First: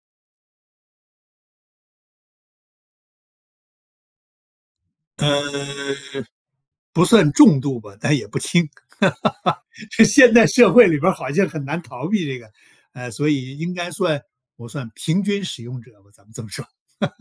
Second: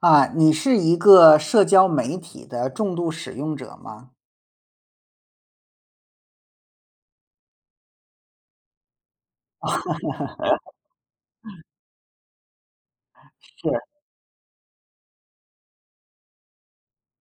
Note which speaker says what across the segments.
Speaker 1: 啊，你是一个社交媒体的重度使用者吗？
Speaker 2: 呃，不算重度吧，但也不轻。这现代社会里边儿好像很难逃避这个，所以应
Speaker 1: 是。
Speaker 2: 该算我算平均使用者吧，咱们这么说。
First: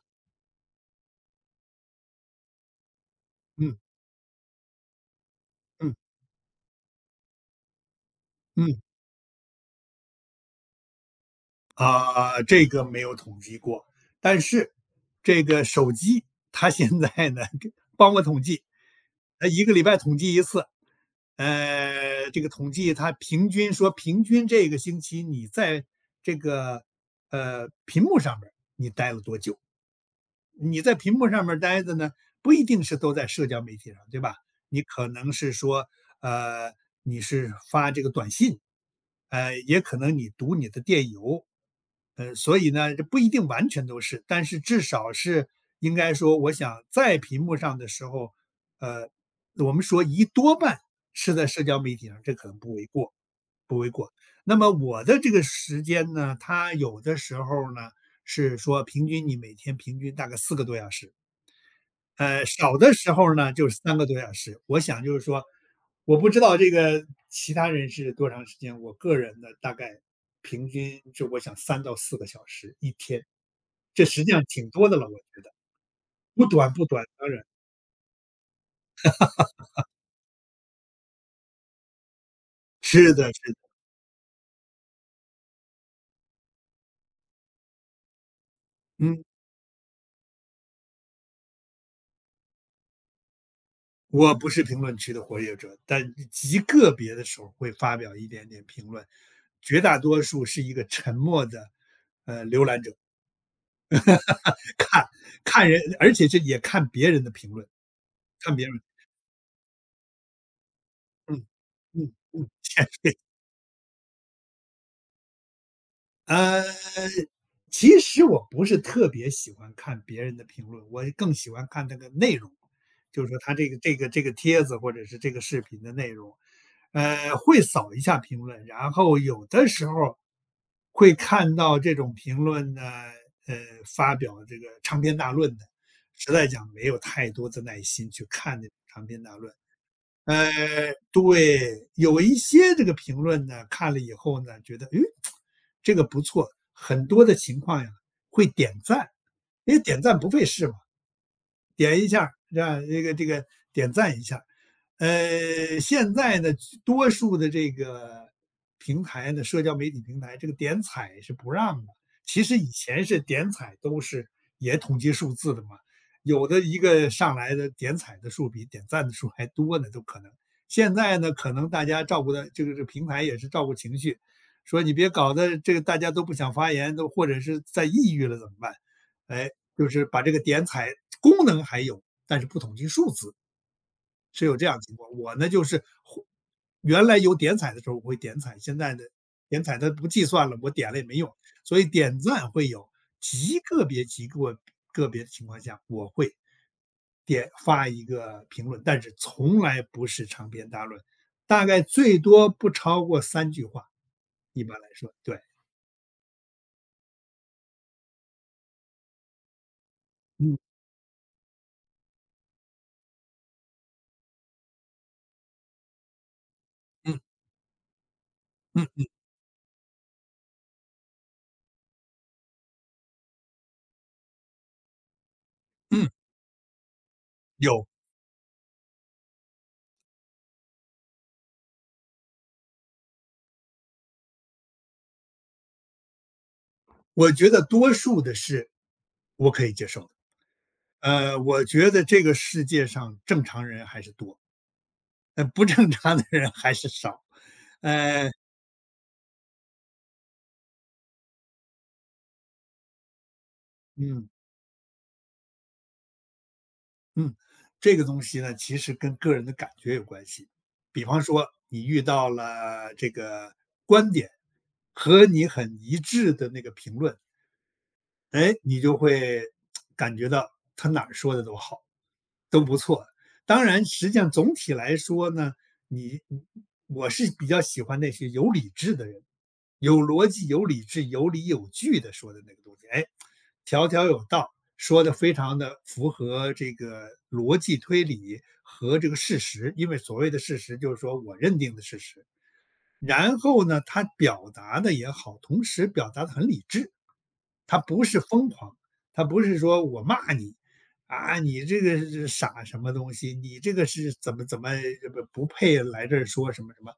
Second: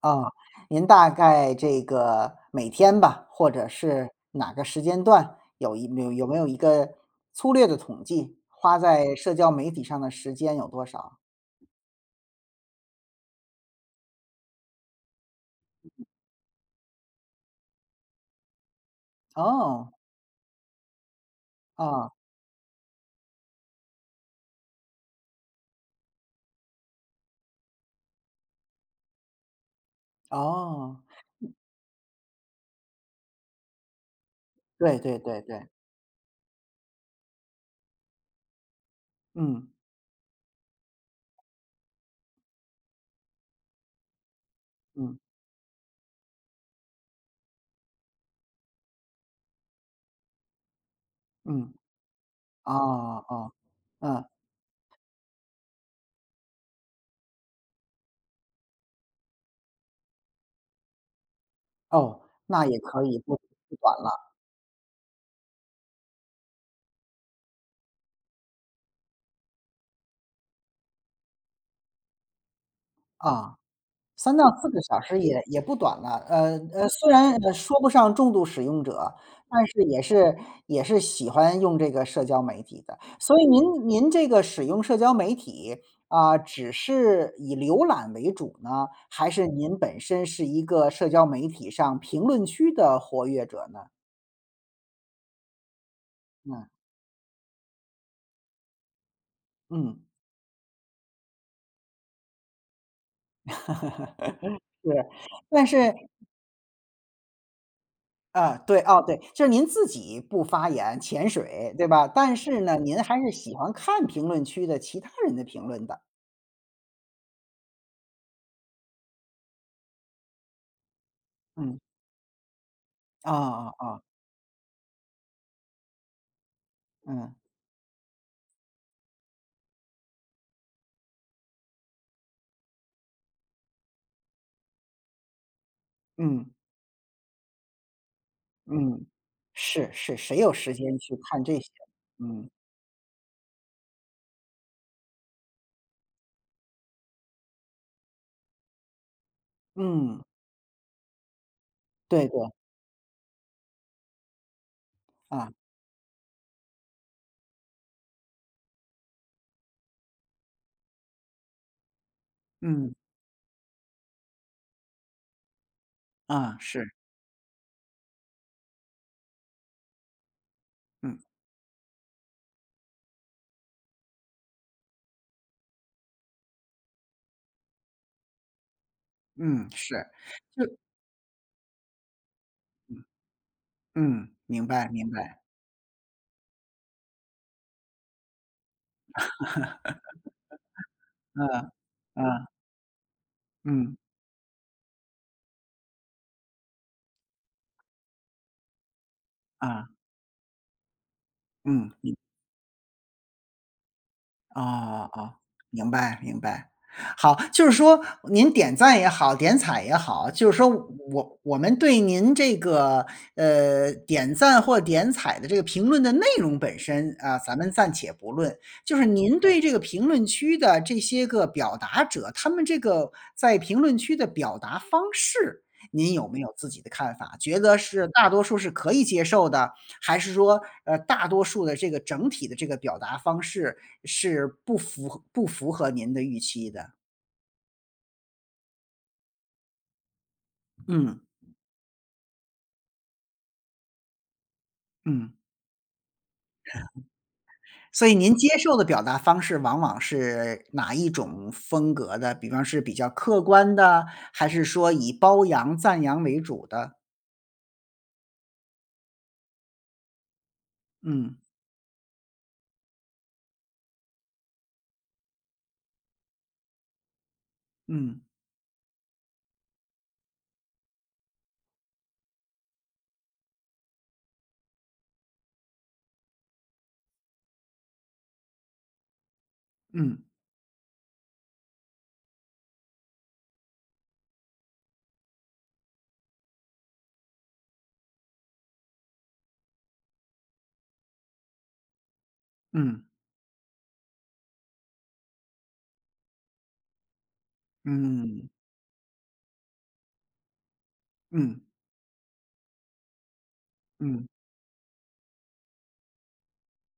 Speaker 1: 啊，您大概这个每天吧，或者
Speaker 2: 嗯
Speaker 1: 是哪个时间段，有一
Speaker 2: 嗯
Speaker 1: 有有没有一个粗略的统计，花
Speaker 2: 嗯。
Speaker 1: 在社交媒体上的时间有多少？
Speaker 2: 啊，这个没有统计过，但是这个手机它现在呢，帮我统计，它一个礼
Speaker 1: 哦，
Speaker 2: 拜统计一次。
Speaker 1: 啊，
Speaker 2: 呃，这个统计它平均说，平均这个星期你在这个，屏幕上边儿你待了多久？你在
Speaker 1: 哦，
Speaker 2: 屏幕上面待着呢，不一定是都在社交媒体上，对吧？你
Speaker 1: 对
Speaker 2: 可
Speaker 1: 对
Speaker 2: 能
Speaker 1: 对
Speaker 2: 是
Speaker 1: 对，
Speaker 2: 说，呃，你是发这个短信，
Speaker 1: 嗯
Speaker 2: 也可能你读你的电邮，所以呢，这不一定完全都是，但是至少
Speaker 1: 嗯
Speaker 2: 是应该说，我想在屏幕上的时候，呃，我们说一多半是在社
Speaker 1: 嗯，
Speaker 2: 交媒体上，这可能不为过，
Speaker 1: 哦哦，
Speaker 2: 不为过。
Speaker 1: 嗯，
Speaker 2: 那么我的这个时间呢，它有的时候呢。是说平均你每天平均大概4个多小时，
Speaker 1: 哦，那
Speaker 2: 少
Speaker 1: 也
Speaker 2: 的
Speaker 1: 可
Speaker 2: 时
Speaker 1: 以不
Speaker 2: 候呢就
Speaker 1: 不
Speaker 2: 是
Speaker 1: 管
Speaker 2: 三个多
Speaker 1: 了，
Speaker 2: 小时。我想就是说，我不知道这个其他人是多长时间，我个人呢大概平均就我想3到4个小时一天，
Speaker 1: 啊。
Speaker 2: 这实际
Speaker 1: 三到
Speaker 2: 上挺
Speaker 1: 四个
Speaker 2: 多的
Speaker 1: 小
Speaker 2: 了，
Speaker 1: 时
Speaker 2: 我觉
Speaker 1: 也
Speaker 2: 得。
Speaker 1: 也不短了，
Speaker 2: 不短不短，
Speaker 1: 虽
Speaker 2: 当
Speaker 1: 然，
Speaker 2: 然。
Speaker 1: 说不上重度使用者，但是也是喜欢用这个社交媒体的。
Speaker 2: 是的
Speaker 1: 所以
Speaker 2: 是的，
Speaker 1: 您这个使用社交媒体，啊，只是以浏览为主呢，
Speaker 2: 嗯，
Speaker 1: 还是您本身是一个社交媒体上评论区的活跃者呢？
Speaker 2: 我不是评论区的活跃者，但极
Speaker 1: 嗯，
Speaker 2: 个别的时候会发表一点点评论，绝大
Speaker 1: 嗯，
Speaker 2: 多数是一个沉默的，浏览者。
Speaker 1: 是，
Speaker 2: 看
Speaker 1: 但
Speaker 2: 看
Speaker 1: 是
Speaker 2: 人，而且这也看别人的评论，看
Speaker 1: 啊，
Speaker 2: 别
Speaker 1: 对，
Speaker 2: 人，
Speaker 1: 哦，对，就是您自己不发言潜
Speaker 2: 嗯
Speaker 1: 水，对吧？
Speaker 2: 嗯
Speaker 1: 但
Speaker 2: 嗯，
Speaker 1: 是呢，您还
Speaker 2: 对
Speaker 1: 是喜欢看评论区的其他人的评论的。
Speaker 2: 呃，其实我不是特别喜欢看别人的评论，我更喜欢
Speaker 1: 嗯，
Speaker 2: 看那个内容，就是
Speaker 1: 啊
Speaker 2: 说他这
Speaker 1: 啊
Speaker 2: 个这
Speaker 1: 啊，
Speaker 2: 个这个帖子或者是这个视频的内容，
Speaker 1: 嗯
Speaker 2: 会扫一下评论，然后有的时候会看到这种评论呢，呃，发表这个长篇大论的，实
Speaker 1: 嗯
Speaker 2: 在讲没有太多的耐心去看那种长
Speaker 1: 嗯，
Speaker 2: 篇大论。
Speaker 1: 是是，谁
Speaker 2: 呃，
Speaker 1: 有时间去看这些？
Speaker 2: 对，有一
Speaker 1: 嗯
Speaker 2: 些这个评论呢，看了以后呢，觉得，诶，这个不错，很多的情况呀会点赞，因为点赞
Speaker 1: 嗯，
Speaker 2: 不费事嘛。点一下
Speaker 1: 对
Speaker 2: 儿，
Speaker 1: 对，
Speaker 2: 这样这个点赞一下儿。
Speaker 1: 啊，
Speaker 2: 现在呢，多数的这个平台呢，社交媒体平台，这个点彩是不让的。其实以
Speaker 1: 嗯
Speaker 2: 前是点彩都是也统计数字的嘛，有
Speaker 1: 啊，
Speaker 2: 的一
Speaker 1: 是，
Speaker 2: 个上来的点彩的数比点赞的数还多呢，都可能。现
Speaker 1: 嗯
Speaker 2: 在呢，可能大家照顾的这个平台也是照顾情绪，说你别搞得这个大家都不想发言，都或者是在抑郁了怎么办？哎，
Speaker 1: 嗯
Speaker 2: 就
Speaker 1: 是，
Speaker 2: 是把这个点彩功能还有，但是不统计数字，
Speaker 1: 嗯，
Speaker 2: 是有
Speaker 1: 明
Speaker 2: 这样的
Speaker 1: 白
Speaker 2: 情
Speaker 1: 明
Speaker 2: 况。我
Speaker 1: 白，
Speaker 2: 呢就是会原来有点彩的时候我会点彩，现在呢点彩它不计算了，我点了也没用，
Speaker 1: 嗯
Speaker 2: 所以点
Speaker 1: 嗯
Speaker 2: 赞会有，极个
Speaker 1: 嗯
Speaker 2: 别极个个别的情况下，我会点发一个评论，但是从来
Speaker 1: 啊
Speaker 2: 不是长篇大论，大概
Speaker 1: 嗯。
Speaker 2: 最多不超过3句话，一般来
Speaker 1: 哦
Speaker 2: 说，
Speaker 1: 哦，
Speaker 2: 对，
Speaker 1: 明白明白。好，就是说您点赞也好，点彩也好，就是
Speaker 2: 嗯
Speaker 1: 说我们对您这个，点赞或点彩的这个评论的内容本身，
Speaker 2: 嗯
Speaker 1: 啊，咱们暂且不论，
Speaker 2: 嗯
Speaker 1: 就是对这个评论区的这些个表达者，他们这个在评论区的表达方式，
Speaker 2: 嗯，
Speaker 1: 您有没有自己的看法？觉得
Speaker 2: 有，
Speaker 1: 是大多数是可以接受的，还是说，大多数的这个整体的这个表达方式是不符合您的预期的？
Speaker 2: 我觉得多数的是我可以接受的。
Speaker 1: 嗯，
Speaker 2: 我觉得这个世界上正常人还是多，
Speaker 1: 嗯，
Speaker 2: 不正常的人还是少。
Speaker 1: 所以
Speaker 2: 呃，
Speaker 1: 您接受的表达方式往往是哪一种风格的？比方是比较客观的，
Speaker 2: 嗯
Speaker 1: 还是说以褒扬、赞扬为主的？
Speaker 2: 嗯，这个东西呢，其实跟个人的感觉有关系。比方
Speaker 1: 嗯，
Speaker 2: 说，你遇到了这个观点和你很一致的那个评论，
Speaker 1: 嗯，
Speaker 2: 哎，你就会感觉到他哪儿说的都好，都不错。当然，实际上总体来说呢，你我是比较喜欢那些有理智的人，有
Speaker 1: 嗯，
Speaker 2: 逻辑、有理智、有理有据的说的那个东西。哎，条条有道，说的非常的符合这个逻辑推理和这个事实，因为所谓的事实就是说我认定的事实。
Speaker 1: 嗯，
Speaker 2: 然后呢，他表达的也好，同时表达的很理智。他不是
Speaker 1: 嗯，
Speaker 2: 疯狂，他不是说我骂你，啊，
Speaker 1: 嗯，
Speaker 2: 你这个是傻什么东西，你这个是
Speaker 1: 嗯，
Speaker 2: 怎么怎么不配来这儿说什么什么。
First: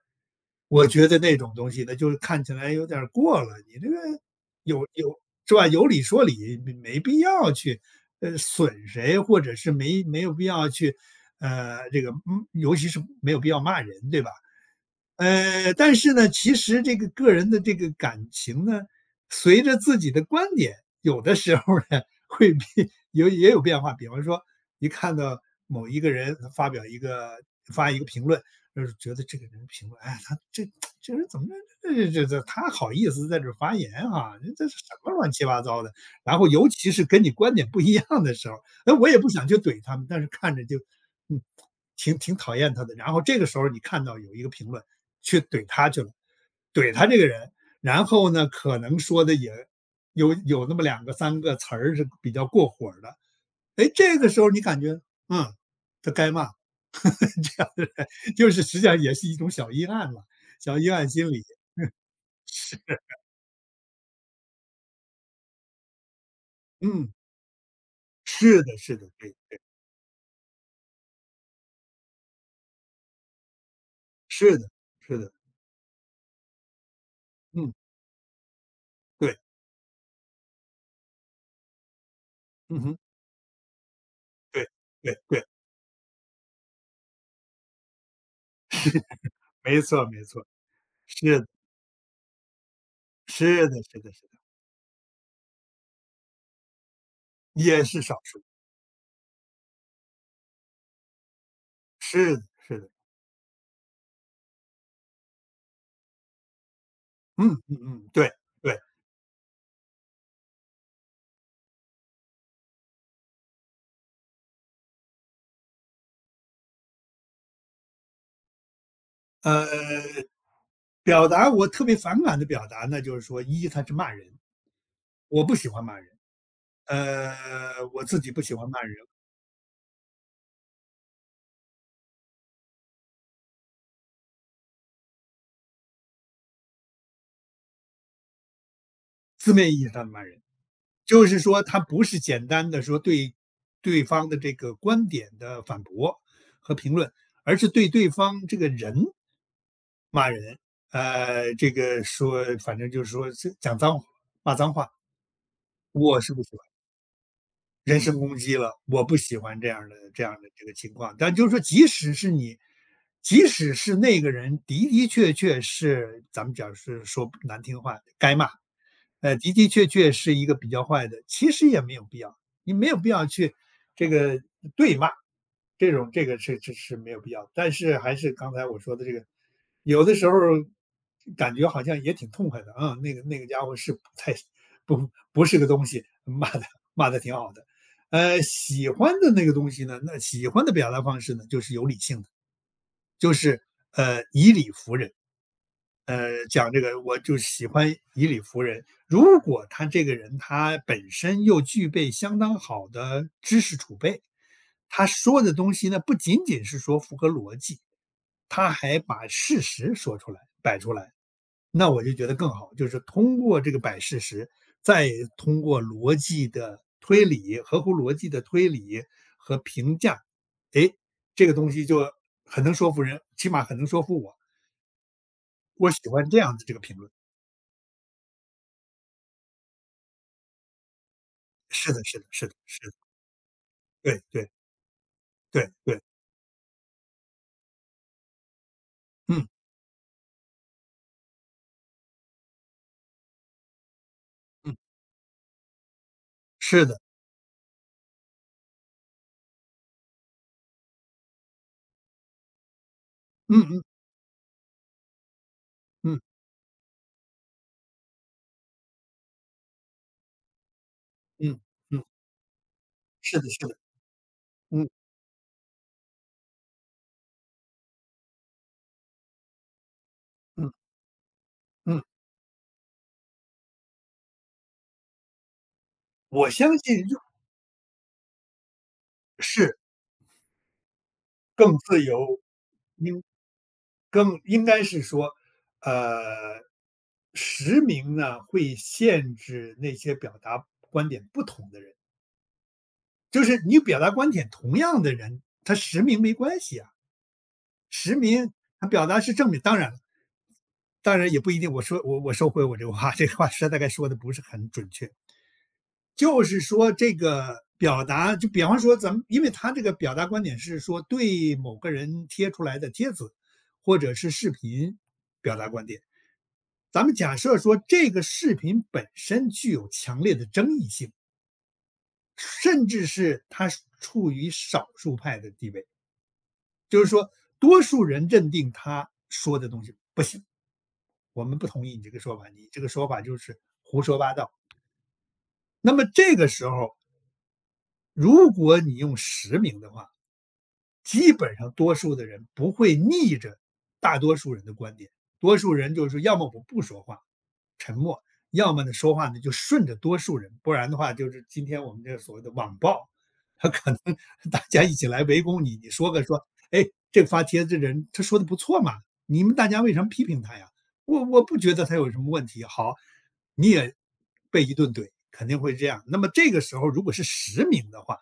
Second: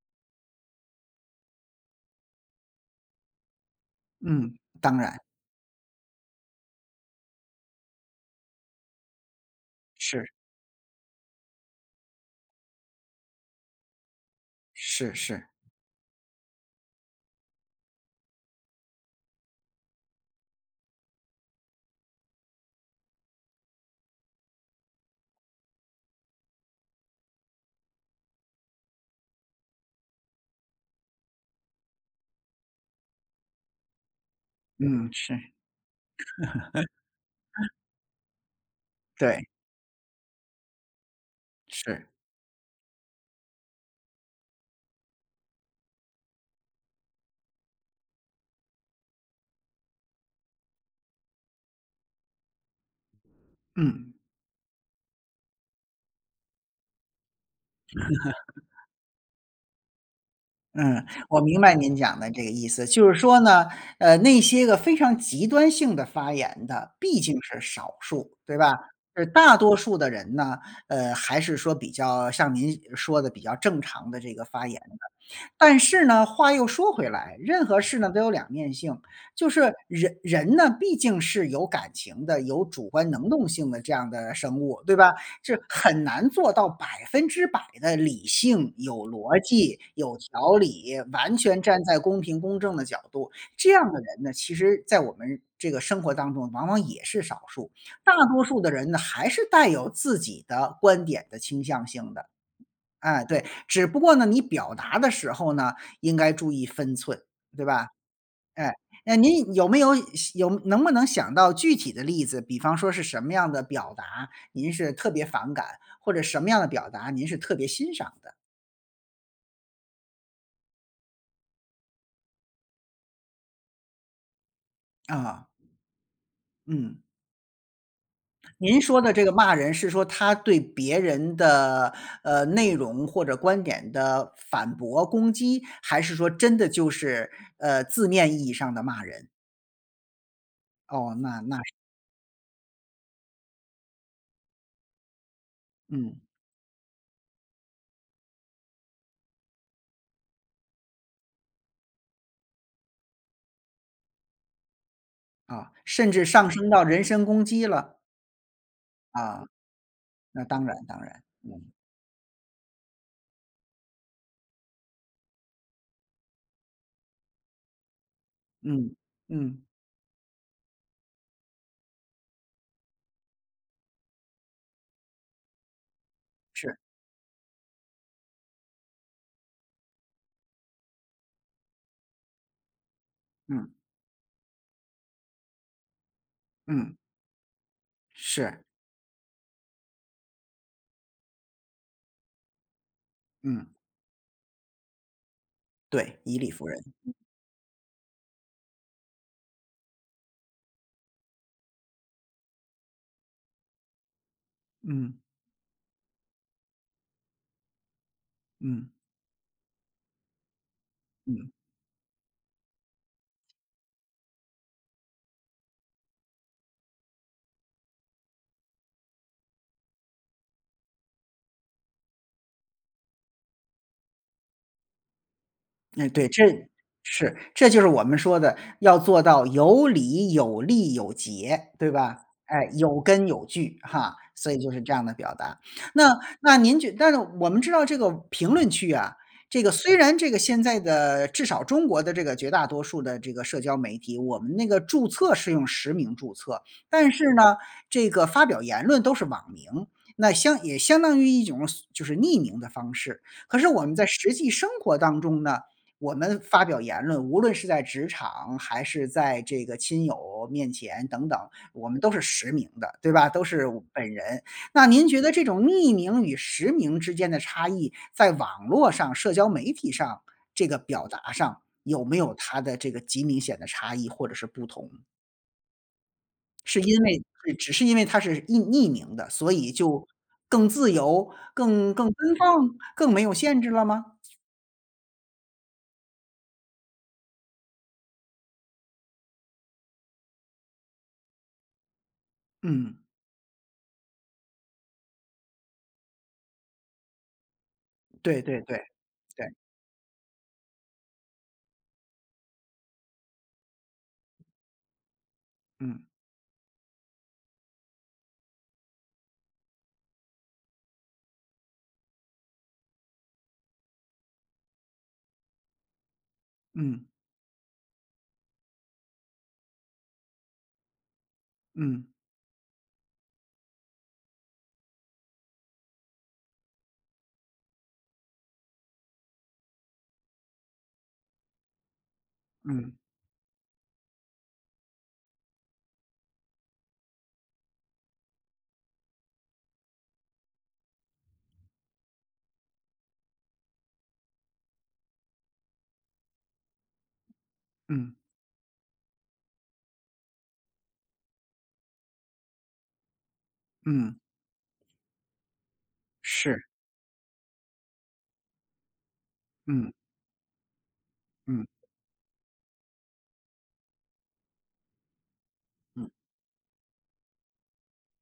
Speaker 2: 我觉得那种东西呢，就是看起来有点儿过了，你这个
Speaker 1: 嗯，
Speaker 2: 有
Speaker 1: 当然，
Speaker 2: 有是吧？有理说理，没必要去，损谁，或者是没
Speaker 1: 是，
Speaker 2: 有必要去，这个嗯，尤其是没有必要骂人，对吧？
Speaker 1: 是，是，
Speaker 2: 但是呢，其实这个个人的这个感情呢，随着自己的观点，有的时候呢会变有也有变化。比方说，一看到某一个人他发表一个发一个评论，就是觉得这个人评论，哎，这人怎么,这这这这他好意思在这儿发言啊？这是什
Speaker 1: 嗯，
Speaker 2: 么乱
Speaker 1: 是，
Speaker 2: 七八糟的？然后尤其是跟你观点不一样的时候，那我也不
Speaker 1: 对，
Speaker 2: 想去怼他们，但是看着就，嗯，
Speaker 1: 是，
Speaker 2: 挺讨厌他的。然后这个时候你看到有一个评论。去怼他去了，怼他这个人，然后呢，可能说的也那么两个三个词儿是比较过火儿的，哎，
Speaker 1: 嗯。
Speaker 2: 这个时候你感觉，嗯，他该骂 这样的人，就是实际上也是一种小阴暗嘛，小阴
Speaker 1: 嗯，
Speaker 2: 暗心
Speaker 1: 我
Speaker 2: 理，
Speaker 1: 明白您讲的这个意
Speaker 2: 是，
Speaker 1: 思，就是说呢，那些个非常极端性的发言的，
Speaker 2: 嗯，
Speaker 1: 毕竟是少数，对
Speaker 2: 是的，
Speaker 1: 吧？
Speaker 2: 是的，
Speaker 1: 是
Speaker 2: 对，
Speaker 1: 大多数的人呢，还是说比较像您说的比较正常的这个
Speaker 2: 是
Speaker 1: 发
Speaker 2: 的，
Speaker 1: 言。
Speaker 2: 是的，
Speaker 1: 但是呢，话又说回来，任
Speaker 2: 嗯，
Speaker 1: 何事呢都有两面性，
Speaker 2: 对，
Speaker 1: 就是人人呢毕竟是有感情的、有
Speaker 2: 嗯
Speaker 1: 主
Speaker 2: 哼，
Speaker 1: 观能动性的这样的生
Speaker 2: 对，
Speaker 1: 物，对吧？
Speaker 2: 对，对，
Speaker 1: 是很难做到百分之百的理性、有逻辑、
Speaker 2: 没错，
Speaker 1: 有
Speaker 2: 没错，
Speaker 1: 条理，完
Speaker 2: 是的，
Speaker 1: 全站在公平公正的角度。
Speaker 2: 是
Speaker 1: 这
Speaker 2: 的，
Speaker 1: 样的
Speaker 2: 是的，
Speaker 1: 人
Speaker 2: 是的，
Speaker 1: 呢，其实在我们这个生活当中，往往也是少数。
Speaker 2: 也是
Speaker 1: 大
Speaker 2: 少数，
Speaker 1: 多数的人呢，还是带有自己的观点的倾向性的。
Speaker 2: 是的，是的，
Speaker 1: 哎，对，只不过呢，你表达的时候呢，应该注意分寸，
Speaker 2: 嗯
Speaker 1: 对
Speaker 2: 嗯
Speaker 1: 吧？
Speaker 2: 嗯，对
Speaker 1: 哎，
Speaker 2: 对，
Speaker 1: 那您有没有有能不能想到具体的例子？比方说是什么样的表达您是特别反感，或者什么样的表达您是特别欣赏的？
Speaker 2: 呃，表达我特别反感的表达呢，就是说，一他是骂人，我
Speaker 1: 啊，
Speaker 2: 不喜欢骂人，
Speaker 1: 嗯，
Speaker 2: 我自己不喜欢
Speaker 1: 您
Speaker 2: 骂人，
Speaker 1: 说的这个骂人是说他对别人的内容或者观点的反驳攻击，还是说真的就是字面意义上的骂人？
Speaker 2: 字面意义上的骂人，
Speaker 1: 哦，
Speaker 2: 就是
Speaker 1: 那
Speaker 2: 说
Speaker 1: 是
Speaker 2: 他不是简单的说对对方的这个观点的反
Speaker 1: 嗯。
Speaker 2: 驳和评论，而是对对方这个人骂人，这个说反正就是说是讲脏话、骂脏话，
Speaker 1: 啊，甚
Speaker 2: 我
Speaker 1: 至
Speaker 2: 是不
Speaker 1: 上
Speaker 2: 喜欢。
Speaker 1: 升到人身攻击了，
Speaker 2: 人身攻击了，我不喜
Speaker 1: 啊，
Speaker 2: 欢这样的这样
Speaker 1: 那
Speaker 2: 的
Speaker 1: 当
Speaker 2: 这个
Speaker 1: 然
Speaker 2: 情
Speaker 1: 当
Speaker 2: 况。
Speaker 1: 然，
Speaker 2: 但就是说，
Speaker 1: 嗯，
Speaker 2: 即使是你，即使是那个人的的确确是，咱们讲是说难听话，该骂，
Speaker 1: 嗯，
Speaker 2: 的
Speaker 1: 嗯，
Speaker 2: 的确确是一个比较坏的，其实也没有必要，你没有必要去这个对骂，这种这个是这
Speaker 1: 是，
Speaker 2: 是没有必要。但是还是刚才我说的这个，有的时候感觉好像也挺痛快的啊，那个那个家
Speaker 1: 嗯，
Speaker 2: 伙是不太 不是个东西，骂的
Speaker 1: 嗯，
Speaker 2: 骂的挺好的。
Speaker 1: 是，
Speaker 2: 喜欢的那个东西呢，那喜欢的表达方式呢，就是有理性的，就是
Speaker 1: 嗯，
Speaker 2: 以理服人。
Speaker 1: 对，以理服
Speaker 2: 讲
Speaker 1: 人，
Speaker 2: 这个我就喜欢以理服人。如果他这个人他本身又具备相当好的知识储备，他
Speaker 1: 嗯，
Speaker 2: 说的东西呢，不仅仅是说符合逻辑，他
Speaker 1: 嗯，
Speaker 2: 还把事实说出来摆出来。
Speaker 1: 嗯。
Speaker 2: 那我就觉得更好，就是通过这个摆事实，再通过逻辑的推理、合乎逻辑的推理和评价，诶，这个东西就很能说服人，起码很能说服我。我喜
Speaker 1: 嗯，对，
Speaker 2: 欢这
Speaker 1: 这
Speaker 2: 样的这个评论，
Speaker 1: 是这就是我们说的要做到有理、有利、有节，对
Speaker 2: 是的，
Speaker 1: 吧？
Speaker 2: 是的，是的，
Speaker 1: 哎，
Speaker 2: 是的，
Speaker 1: 有根有据哈，
Speaker 2: 对对
Speaker 1: 所以就是这样的表达。
Speaker 2: 对对，
Speaker 1: 那但是我们知道这个评论区啊，
Speaker 2: 嗯
Speaker 1: 这个虽然这个现在的至少中国的这个绝大多数的这个社交媒体，我们那
Speaker 2: 嗯，
Speaker 1: 个注册是用实名注册，
Speaker 2: 是的，
Speaker 1: 但是呢，这个发表言论都是网名，那也相当于一种就是匿名的方式。可
Speaker 2: 嗯
Speaker 1: 是我
Speaker 2: 嗯
Speaker 1: 们在实际生活当中呢，我
Speaker 2: 嗯
Speaker 1: 们发表言论，无论是在职场还是在这个亲友面前等等，
Speaker 2: 嗯
Speaker 1: 我们
Speaker 2: 嗯，
Speaker 1: 都是实名的，对吧？
Speaker 2: 是
Speaker 1: 都
Speaker 2: 的，
Speaker 1: 是
Speaker 2: 是的，
Speaker 1: 我本人。那
Speaker 2: 嗯
Speaker 1: 您觉得这种匿名与实名之间的差异，在网络上、社交媒体上这
Speaker 2: 嗯
Speaker 1: 个表达上，
Speaker 2: 嗯，
Speaker 1: 有没有它的这个极明显的差异或者是不同？
Speaker 2: 我相
Speaker 1: 是因
Speaker 2: 信就
Speaker 1: 为是只是因为它是匿名的，所以
Speaker 2: 是
Speaker 1: 就更自由、
Speaker 2: 更
Speaker 1: 更
Speaker 2: 自
Speaker 1: 更奔
Speaker 2: 由，
Speaker 1: 放、更
Speaker 2: 因
Speaker 1: 没有限制了吗？
Speaker 2: 更应该是说，呃，实名呢会限制那些表达观点不同的人，
Speaker 1: 嗯，
Speaker 2: 就是你表达观点同样的人，他实名没关系啊，实
Speaker 1: 对
Speaker 2: 名
Speaker 1: 对对
Speaker 2: 他表达是
Speaker 1: 对，
Speaker 2: 正面，当然了，当然也不一定。我说我收回我这个话，这个话实在大概说的不是很准确，
Speaker 1: 嗯
Speaker 2: 就是说这个表达，就比方说咱们，因为他这个表达观点是说对某个人贴出来的帖子，或者是视频表达观点。
Speaker 1: 嗯。
Speaker 2: 咱们假设说这个视频本身具有强烈的争议性，
Speaker 1: 嗯，
Speaker 2: 甚至是它处于少数派的地位，就是说多数人认定他说的东西，我们不同意你这个说法，你这个
Speaker 1: 嗯，
Speaker 2: 说法就是胡说八道。那么这个时候，如果你用实名的话，基本上多数的人不会逆着大多数人的观点，多数人就是说，要么我不说话，沉
Speaker 1: 嗯，
Speaker 2: 默，要么呢说话呢就顺着多数人，不然的话就是今天我们这个所谓的网暴，他可能
Speaker 1: 嗯，
Speaker 2: 大家一起来围攻你，你说个说，
Speaker 1: 是，
Speaker 2: 哎，这个发帖子这人他说的不错嘛，你们大家
Speaker 1: 嗯，
Speaker 2: 为什么批评他呀？我不
Speaker 1: 嗯，
Speaker 2: 觉得他有什么问题。好，你也被一顿怼，肯定会这样。
Speaker 1: 嗯。
Speaker 2: 那么这个时候如果是实名的话，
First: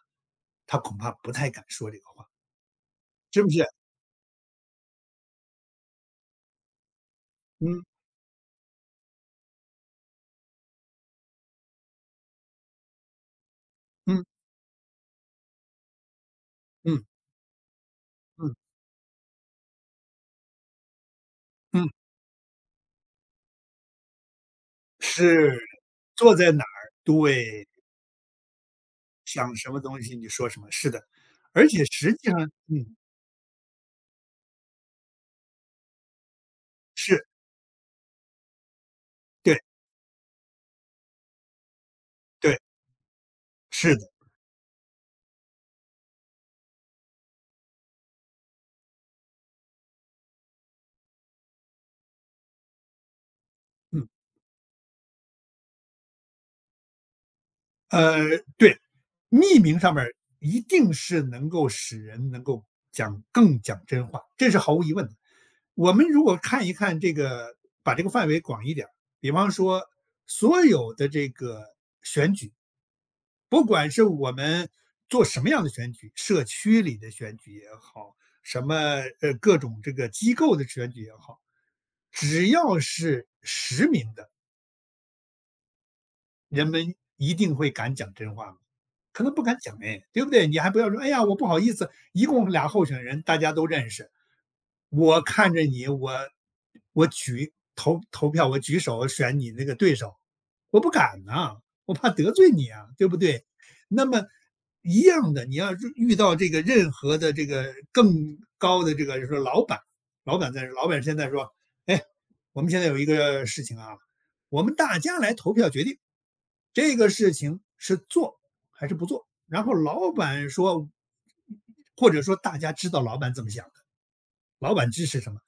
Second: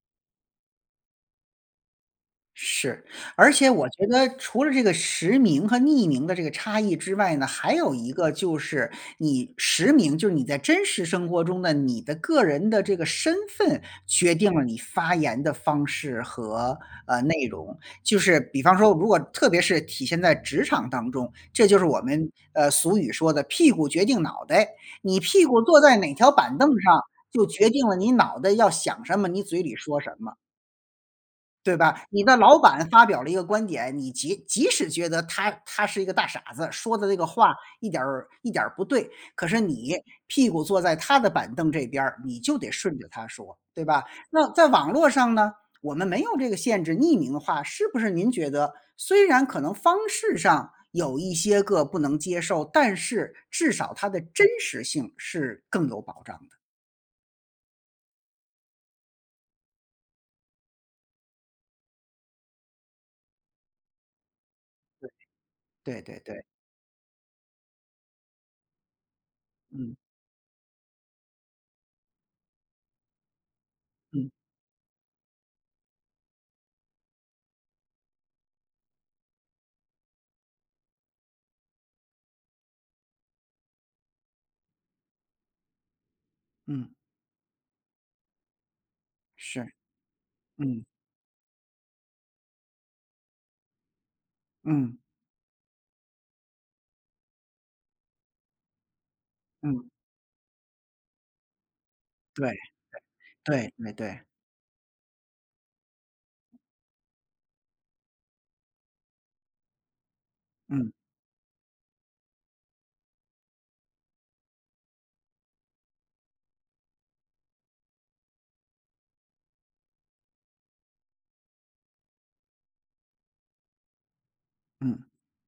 Speaker 2: 他恐怕不太敢说这个话，
Speaker 1: 是，
Speaker 2: 是不
Speaker 1: 而
Speaker 2: 是？
Speaker 1: 且我觉得除了这个实名和匿名的这个差异之外呢，还
Speaker 2: 嗯
Speaker 1: 有一个就是你实名，就是你在真实生活中的你的个人的这个身份，
Speaker 2: 嗯
Speaker 1: 决定了你发言的方式和
Speaker 2: 嗯
Speaker 1: 内容。就是
Speaker 2: 嗯
Speaker 1: 比方说，如果特别是体现在职场当中，这就是
Speaker 2: 嗯，
Speaker 1: 我们俗语说的"屁股决定脑袋"，你屁
Speaker 2: 是
Speaker 1: 股坐在哪条
Speaker 2: 坐在
Speaker 1: 板
Speaker 2: 哪
Speaker 1: 凳
Speaker 2: 儿？
Speaker 1: 上，
Speaker 2: 对，
Speaker 1: 就决定了你脑袋要想什么，你
Speaker 2: 想
Speaker 1: 嘴
Speaker 2: 什
Speaker 1: 里
Speaker 2: 么
Speaker 1: 说
Speaker 2: 东
Speaker 1: 什
Speaker 2: 西你
Speaker 1: 么。
Speaker 2: 说什么，是的。而
Speaker 1: 对
Speaker 2: 且
Speaker 1: 吧？
Speaker 2: 实
Speaker 1: 你
Speaker 2: 际
Speaker 1: 的
Speaker 2: 上
Speaker 1: 老板
Speaker 2: 嗯，
Speaker 1: 发表了一个观点，你即使觉得他是一个大傻子，说的这个
Speaker 2: 是，
Speaker 1: 话一点儿不对，可是
Speaker 2: 对
Speaker 1: 你屁股坐在他的板凳这边儿，你就
Speaker 2: 对，
Speaker 1: 得顺着他说，对
Speaker 2: 是
Speaker 1: 吧？
Speaker 2: 的，
Speaker 1: 那在网络上呢，我们没有这个限制，匿名的话，是不是？您觉得虽然可能方式上有一些个不能接受，但是至少
Speaker 2: 嗯，
Speaker 1: 它的真实性是更有保障的。
Speaker 2: 呃，对，匿名上面儿一定是能够使人能够讲更讲真话，这是毫无疑问的。我
Speaker 1: 对
Speaker 2: 们
Speaker 1: 对
Speaker 2: 如果
Speaker 1: 对，
Speaker 2: 看一看这个把这个范围广一点儿，比方说
Speaker 1: 嗯
Speaker 2: 所有的这个选举，不管是
Speaker 1: 嗯
Speaker 2: 我们做什么样的选举，社区里的选举也好，什么各种这个机构的选举也好，只要是实名的，人
Speaker 1: 嗯，
Speaker 2: 们一定会敢讲真话吗？可能不敢
Speaker 1: 是，
Speaker 2: 讲哎，对不对？你还不
Speaker 1: 嗯
Speaker 2: 要说，哎呀，我不好意思，一共俩候选人，大家都认识，
Speaker 1: 嗯
Speaker 2: 我看着你，我举投票，我举手选你那个
Speaker 1: 嗯，
Speaker 2: 对手，我不敢呐、我怕得罪
Speaker 1: 对。
Speaker 2: 你啊，对不对？
Speaker 1: 对对
Speaker 2: 那
Speaker 1: 对，
Speaker 2: 么一样的，你要是遇到这个任何的这个更高的这个，就是说老板，老板在老
Speaker 1: 嗯
Speaker 2: 板现在说，哎，我们现在有一个事情啊，我们大家来投票决定这个事情是做还是不做。然后老板说，或者说大家知道老板怎么想的，老板
Speaker 1: 嗯
Speaker 2: 支持什么。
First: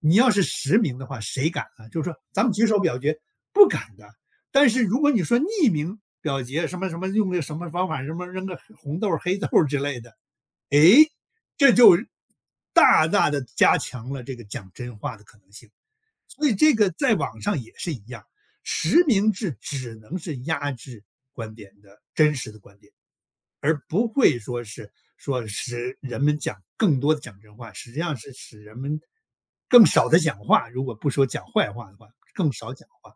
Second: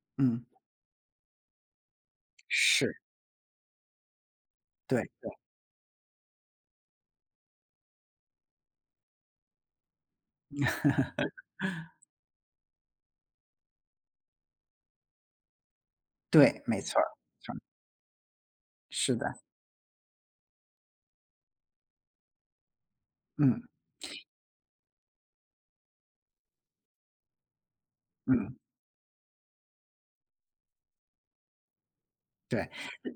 Speaker 2: 你要是
Speaker 1: 嗯，
Speaker 2: 实名的话，谁敢啊？就是说咱们举手表
Speaker 1: 是，
Speaker 2: 决，不敢的。但是如
Speaker 1: 对
Speaker 2: 果你说匿名表决，什么什么用个什么方法，什么扔个红豆、黑豆之类的，哎，这就大大的加强了这个讲真话的可能性。所以
Speaker 1: 对，
Speaker 2: 这
Speaker 1: 没
Speaker 2: 个
Speaker 1: 错儿，
Speaker 2: 在网
Speaker 1: 没错儿
Speaker 2: 上也是一样，实
Speaker 1: 是
Speaker 2: 名
Speaker 1: 的，
Speaker 2: 制只能是压制观点的真实的观点，
Speaker 1: 嗯
Speaker 2: 而不会说是说使人们讲更多的讲真话，实际上是
Speaker 1: 嗯，
Speaker 2: 使人们更少的讲话。如果不说讲坏话的话，更
Speaker 1: 对。
Speaker 2: 少讲话。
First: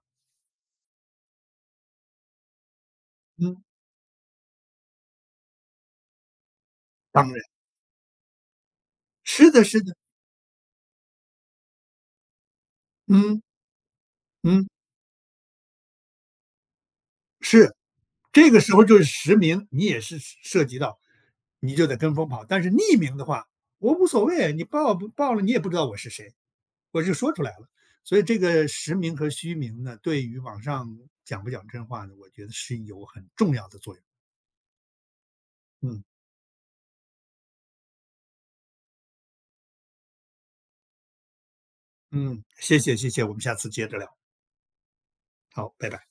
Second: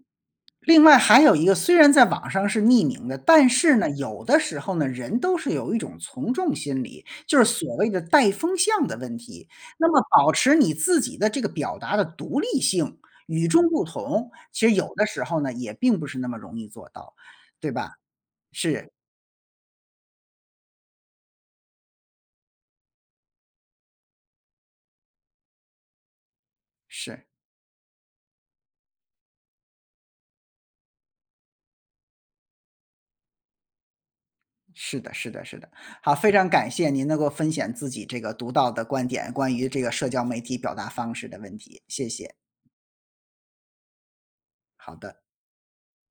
Speaker 1: 另外还有一个，虽然在网上是匿名的，但
Speaker 2: 嗯，
Speaker 1: 是呢，有的时候呢，人都是有一种从众心理，
Speaker 2: 当
Speaker 1: 就
Speaker 2: 然，
Speaker 1: 是所谓的带风向的问题。
Speaker 2: 是的，是
Speaker 1: 那
Speaker 2: 的，
Speaker 1: 么保持你自己的这个表达的独立性，
Speaker 2: 嗯
Speaker 1: 与众不同，
Speaker 2: 嗯。
Speaker 1: 其实有的时候呢，也并不是那么容易做到，对
Speaker 2: 是，
Speaker 1: 吧？
Speaker 2: 这个时候
Speaker 1: 是
Speaker 2: 就是实名，你也是涉及到，你就得跟风跑。但是匿名的话，我无所谓，你报不报了，你也不知道我是谁，我就
Speaker 1: 是。
Speaker 2: 说出来了。所以这个实名和虚名呢，对于网上讲不讲真话呢，我觉得是有很重要的作用。
Speaker 1: 是的，是的，是的。
Speaker 2: 嗯
Speaker 1: 好，非常感谢您能够分享自己这个独到的观点，关于这个社交媒体表达方式的问题，谢谢。
Speaker 2: 嗯，谢谢谢谢，我们下次接着聊，
Speaker 1: 好的。
Speaker 2: 好，拜拜。